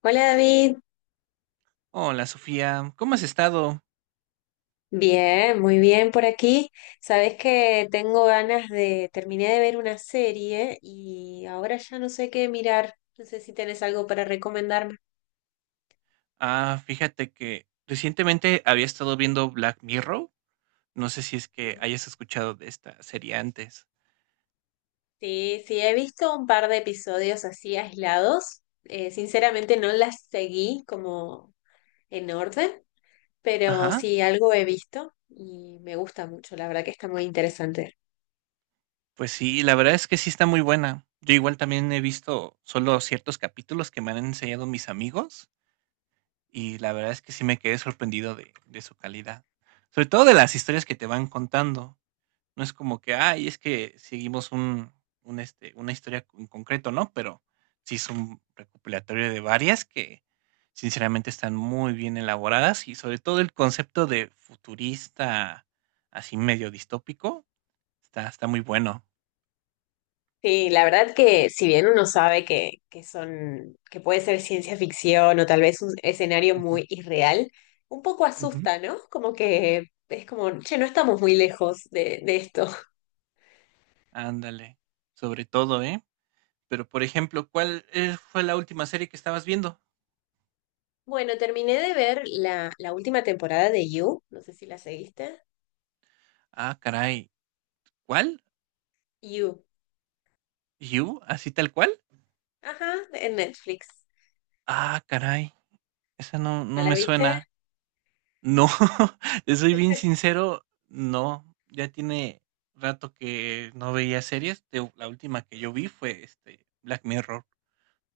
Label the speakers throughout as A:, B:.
A: Hola David,
B: Hola Sofía, ¿cómo has estado?
A: bien, muy bien por aquí. Sabes que tengo ganas terminé de ver una serie y ahora ya no sé qué mirar. No sé si tenés algo para recomendarme.
B: Ah, fíjate que recientemente había estado viendo Black Mirror. No sé si es que hayas escuchado de esta serie antes.
A: Sí, sí, he visto un par de episodios así aislados. Sinceramente no las seguí como en orden, pero
B: Ajá,
A: sí algo he visto y me gusta mucho. La verdad que está muy interesante.
B: pues sí, la verdad es que sí está muy buena. Yo igual también he visto solo ciertos capítulos que me han enseñado mis amigos, y la verdad es que sí me quedé sorprendido de su calidad. Sobre todo de las historias que te van contando. No es como que, ay, es que seguimos una historia en concreto, ¿no? Pero sí es un recopilatorio de varias que sinceramente están muy bien elaboradas, y sobre todo el concepto de futurista, así medio distópico, está muy bueno.
A: Sí, la verdad que si bien uno sabe que son, que puede ser ciencia ficción o tal vez un escenario
B: Ujú.
A: muy irreal, un poco
B: Ujú.
A: asusta, ¿no? Como que es como, che, no estamos muy lejos de esto.
B: Ándale, sobre todo, ¿eh? Pero, por ejemplo, ¿ fue la última serie que estabas viendo?
A: Bueno, terminé de ver la última temporada de You, no sé si la seguiste.
B: Ah, caray, ¿cuál?
A: You,
B: ¿You? ¿Así tal cual?
A: ajá, en Netflix.
B: Ah, caray, esa no
A: ¿No
B: no
A: la
B: me
A: viste?
B: suena. No, te soy bien sincero, no, ya tiene rato que no veía series, te la última que yo vi fue, Black Mirror,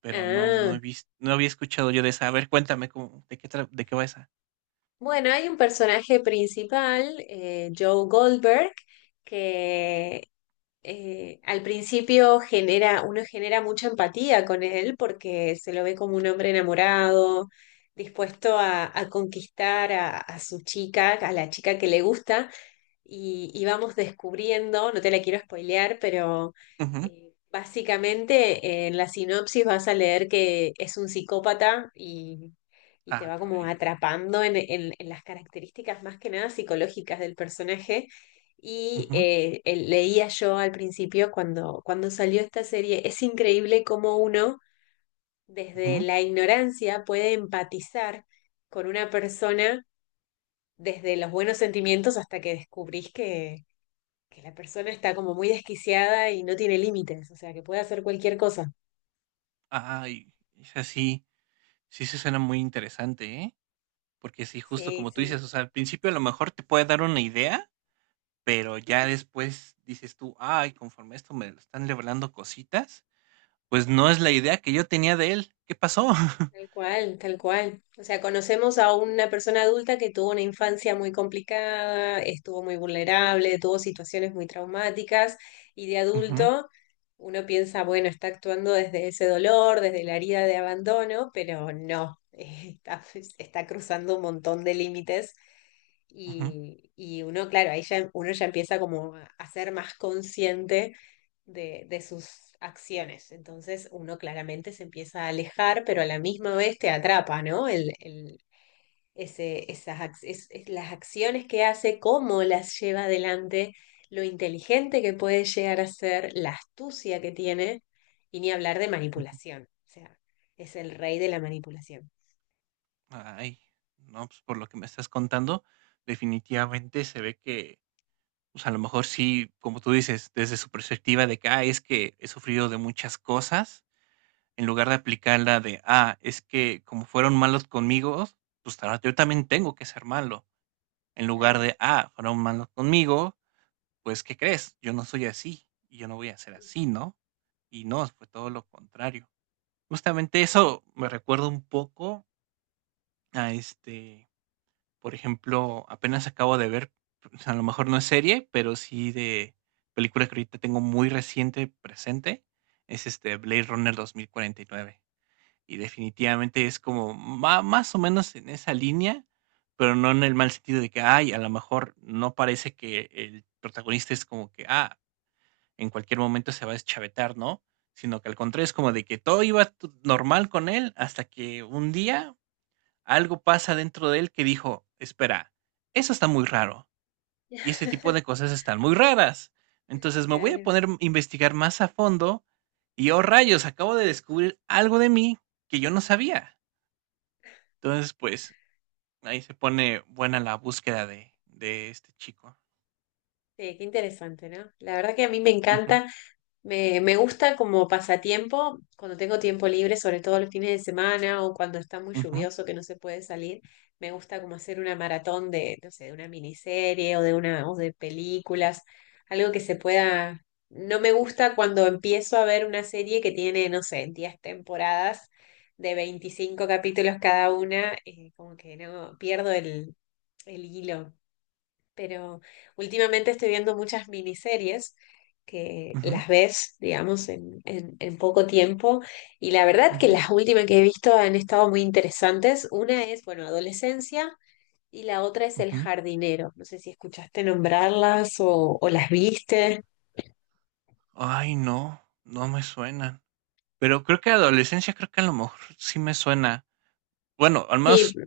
B: pero no
A: Ah,
B: he visto, no había escuchado yo de esa. A ver, cuéntame cómo, ¿ de qué va esa?
A: bueno, hay un personaje principal, Joe Goldberg, que al principio genera, uno genera mucha empatía con él porque se lo ve como un hombre enamorado, dispuesto a conquistar a su chica, a la chica que le gusta y vamos descubriendo, no te la quiero spoilear, pero
B: Ujú.
A: básicamente en la sinopsis vas a leer que es un psicópata y te
B: Ah,
A: va como
B: caray.
A: atrapando en las características más que nada psicológicas del personaje. Y
B: Ujú,
A: leía yo al principio cuando salió esta serie, es increíble cómo uno desde
B: ujú.
A: la ignorancia puede empatizar con una persona desde los buenos sentimientos hasta que descubrís que la persona está como muy desquiciada y no tiene límites, o sea, que puede hacer cualquier cosa.
B: Ay, esa sí, sí se suena muy interesante, ¿eh? Porque sí, justo
A: Sí,
B: como tú dices,
A: sí,
B: o sea, al principio a lo mejor te puede dar una idea, pero ya después dices tú: "Ay, conforme esto me lo están revelando cositas". Pues no es la idea que yo tenía de él. ¿Qué pasó?
A: tal cual, tal cual. O sea, conocemos a una persona adulta que tuvo una infancia muy complicada, estuvo muy vulnerable, tuvo situaciones muy traumáticas y de
B: Ujú,
A: adulto uno piensa, bueno, está actuando desde ese dolor, desde la herida de abandono, pero no, está, está cruzando un montón de límites
B: ujú,
A: y uno, claro, ahí ya, uno ya empieza como a ser más consciente de sus acciones. Entonces uno claramente se empieza a alejar, pero a la misma vez te atrapa, ¿no? El- ese, esas, ac- es las acciones que hace, cómo las lleva adelante, lo inteligente que puede llegar a ser, la astucia que tiene, y ni hablar de
B: ujú.
A: manipulación. O sea, es el rey de la manipulación.
B: Ay, no, pues por lo que me estás contando, definitivamente se ve que, pues a lo mejor sí, como tú dices, desde su perspectiva de que, ah, es que he sufrido de muchas cosas, en lugar de aplicarla de, ah, es que como fueron malos conmigo, pues ahora yo también tengo que ser malo, en lugar
A: Claro.
B: de, ah, fueron malos conmigo, pues ¿qué crees? Yo no soy así y yo no voy a ser así, ¿no? Y no, fue todo
A: Sí.
B: lo contrario. Justamente eso me recuerda un poco a, por ejemplo, apenas acabo de ver, o sea, a lo mejor no es serie, pero sí de película, que ahorita tengo muy reciente presente, es este Blade Runner 2049. Y nueve. Y definitivamente es como más o menos en esa línea, pero no en el mal sentido de que, ay, a lo mejor no parece que el protagonista es como que, ah, en cualquier momento se va a deschavetar, ¿no? Sino que al contrario es como de que todo iba normal con él hasta que un día algo pasa dentro de él que dijo, espera, eso está muy raro y este tipo de cosas están muy raras. Entonces me voy a
A: Claro.
B: poner a investigar más a fondo y oh rayos, acabo de descubrir algo de mí que yo no sabía. Entonces, pues ahí se pone buena la búsqueda de este chico.
A: Sí, qué interesante, ¿no? La verdad que a mí me
B: Ujú,
A: encanta. Me gusta como pasatiempo, cuando tengo tiempo libre, sobre todo los fines de semana o cuando está muy
B: ujú,
A: lluvioso que no se puede salir, me gusta como hacer una maratón de, no sé, de una miniserie o de una, o de películas, algo que se pueda. No me gusta cuando empiezo a ver una serie que tiene, no sé, 10 temporadas de 25 capítulos cada una, como que no pierdo el hilo, pero últimamente estoy viendo muchas miniseries que
B: ujú,
A: las ves, digamos, en poco tiempo y la verdad que
B: ujú,
A: las últimas que he visto han estado muy interesantes. Una es, bueno, Adolescencia, y la otra es El
B: ujú.
A: Jardinero. No sé si escuchaste nombrarlas o las viste.
B: Ay, no, no me suenan. Pero creo que adolescencia, creo que a lo mejor sí me suena. Bueno, al
A: Sí,
B: menos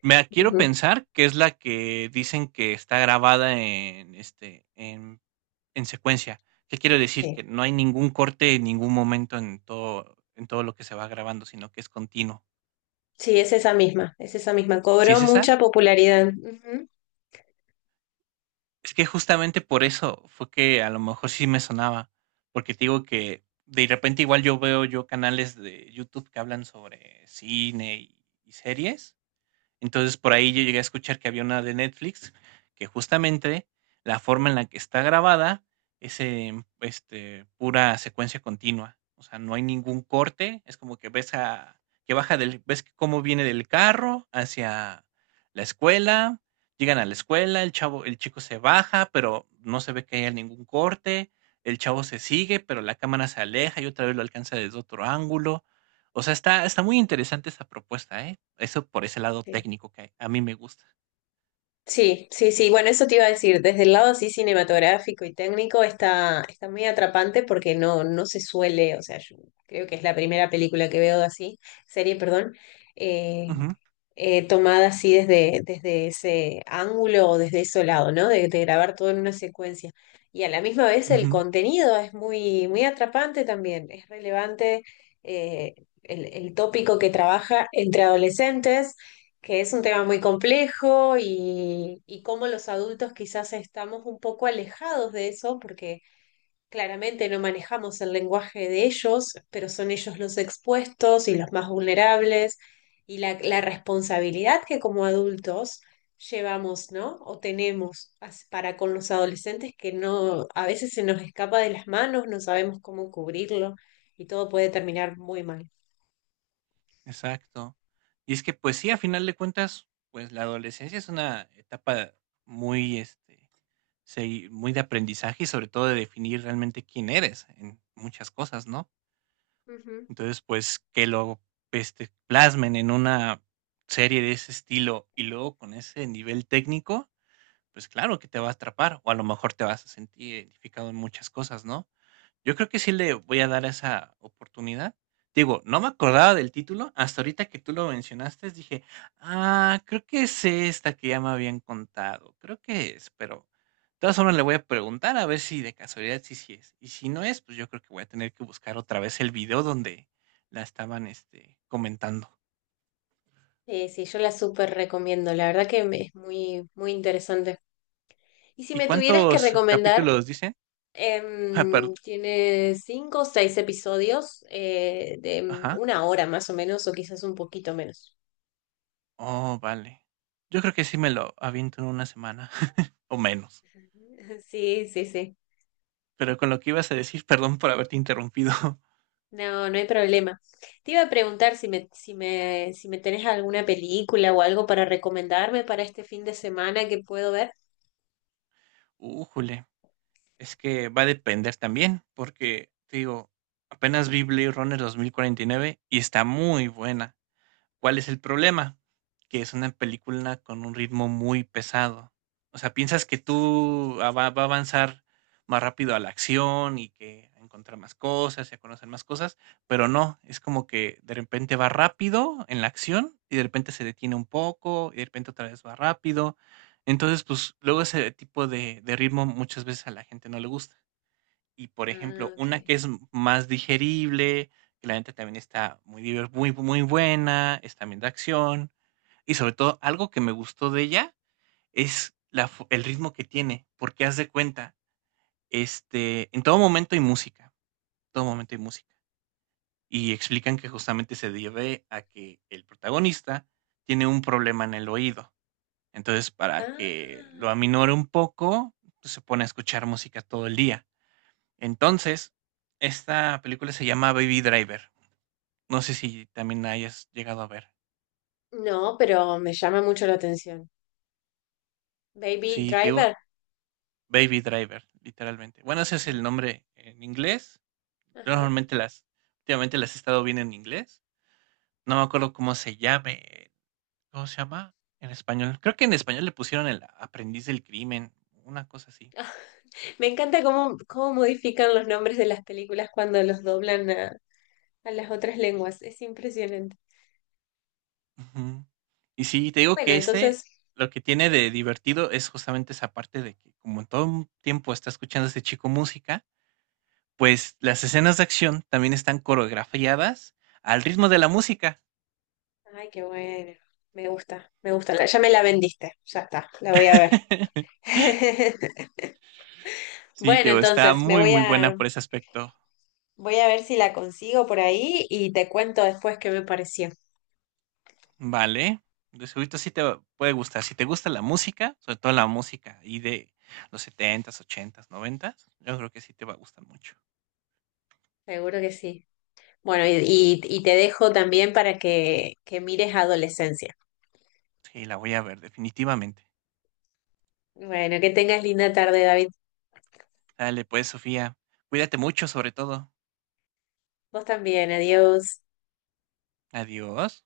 B: me quiero
A: ujú,
B: pensar que es la que dicen que está grabada en secuencia. ¿Qué quiero decir?
A: sí,
B: Que no hay ningún corte en ningún momento en todo lo que se va grabando, sino que es continuo.
A: sí, es esa misma, es esa misma.
B: ¿Sí
A: Cobró
B: es esa?
A: mucha popularidad. Ujú.
B: Es que justamente por eso fue que a lo mejor sí me sonaba. Porque te digo que de repente igual yo veo yo canales de YouTube que hablan sobre cine y series. Entonces, por ahí yo llegué a escuchar que había una de Netflix que justamente la forma en la que está grabada es en, pura secuencia continua. O sea, no hay ningún corte, es como que ves que cómo viene del carro hacia la escuela, llegan a la escuela, el chico se baja, pero no se ve que haya ningún corte, el chavo se sigue, pero la cámara se aleja y otra vez lo alcanza desde otro ángulo. O sea, está muy interesante esa propuesta, ¿eh? Eso por ese lado técnico que a mí me gusta.
A: Sí, sí, sí. Bueno, eso te iba a decir. Desde el lado así cinematográfico y técnico está, está muy atrapante porque no, no se suele, o sea, yo creo que es la primera película que veo así, serie, perdón, eh,
B: Ujú,
A: tomada así desde, desde ese ángulo o desde ese lado, ¿no? De grabar todo en una secuencia. Y a la misma vez el
B: ujú,
A: contenido es muy, muy atrapante también, es relevante, eh, el tópico que trabaja entre adolescentes, que es un tema muy complejo y cómo los adultos quizás estamos un poco alejados de eso, porque claramente no manejamos el lenguaje de ellos, pero son ellos los expuestos y los más vulnerables y la responsabilidad que como adultos llevamos, ¿no? O tenemos as- para con los adolescentes que no, a veces se nos escapa de las manos, no sabemos cómo cubrirlo y todo puede terminar muy mal.
B: exacto. Y es que, pues sí, a final de cuentas, pues la adolescencia es una etapa muy, este, segui muy de aprendizaje y sobre todo de definir realmente quién eres en muchas cosas, ¿no?
A: Ujú.
B: Entonces, pues que plasmen en una serie de ese estilo y luego con ese nivel técnico, pues claro que te va a atrapar o a lo mejor te vas a sentir identificado en muchas cosas, ¿no? Yo creo que sí le voy a dar esa oportunidad. Digo, no me acordaba del título, hasta ahorita que tú lo mencionaste, dije: "Ah, creo que es esta que ya me habían contado, creo que es", pero de todas formas le voy a preguntar a ver si de casualidad sí, sí es. Y si no es, pues yo creo que voy a tener que buscar otra vez el video donde la estaban, comentando.
A: Sí, yo la súper recomiendo, la verdad que me- es muy, muy interesante. Y si
B: ¿Y
A: me tuvieras que
B: cuántos
A: recomendar.
B: capítulos dicen? Ah, perdón.
A: Tiene cinco o seis episodios de
B: Ajá.
A: una hora más o menos, o quizás un poquito menos.
B: Oh, vale. Yo creo que sí me lo aviento en una semana o menos.
A: Sí, sí, sí.
B: Pero con lo que ibas a decir, perdón por haberte interrumpido.
A: No, no hay problema. Te iba a preguntar si me tenés alguna película o algo para recomendarme para este fin de semana que puedo ver.
B: Újule, es que va a depender también, porque te digo, apenas vi Blade Runner 2049 y nueve y está muy buena. ¿Cuál es el problema? Que es una película con un ritmo muy pesado. O sea, piensas que va a avanzar más rápido a la acción y que a encontrar más cosas y a conocer más cosas, pero no, es como que de repente va rápido en la acción y de repente se detiene un poco y de repente otra vez va rápido. Entonces, pues luego ese tipo de ritmo muchas veces a la gente no le gusta. Y, por
A: Ah,
B: ejemplo,
A: ok.
B: una que es más digerible, que la neta también está muy, muy buena, es también de acción. Y sobre todo, algo que me gustó de ella es el ritmo que tiene, porque haz de cuenta, en todo momento hay música, todo momento hay música. Y explican que justamente se debe a que el protagonista tiene un problema en el oído. Entonces, para que lo
A: Ah,
B: aminore un poco, pues, se pone a escuchar música todo el día. Entonces, esta película se llama Baby Driver. No sé si también la hayas llegado a ver.
A: no, pero me llama mucho la atención. Baby
B: Sí, te digo,
A: Driver.
B: Baby Driver, literalmente. Bueno, ese es
A: Ajá,
B: el nombre en inglés. Yo
A: ajá.
B: normalmente las, últimamente las he estado viendo en inglés. No me acuerdo cómo se llame. ¿Cómo se llama en español? Creo que en español le pusieron El Aprendiz del Crimen, una cosa así.
A: Me encanta cómo, cómo modifican los nombres de las películas cuando los doblan a las otras lenguas. Es impresionante.
B: Ujú. Y sí, te digo
A: Bueno,
B: que
A: entonces,
B: lo que tiene de divertido es justamente esa parte de que como en todo un tiempo está escuchando a este chico música, pues las escenas de acción también están coreografiadas al ritmo de la música.
A: ay, qué bueno. Me gusta, me gusta. La- ya me la vendiste. Ya está, la voy a ver.
B: Sí,
A: Bueno,
B: Teo, está
A: entonces, me
B: muy,
A: voy
B: muy buena
A: a,
B: por ese aspecto.
A: voy a ver si la consigo por ahí y te cuento después qué me pareció.
B: Vale. De seguro sí te puede gustar. Si te gusta la música, sobre todo la música y de los setentas, ochentas, noventas, yo creo que sí te va a gustar mucho.
A: Seguro que sí. Bueno, y te dejo también para que mires Adolescencia.
B: Sí, la voy a ver definitivamente.
A: Bueno, que tengas linda tarde, David.
B: Dale, pues, Sofía. Cuídate mucho, sobre todo.
A: Vos también, adiós.
B: Adiós.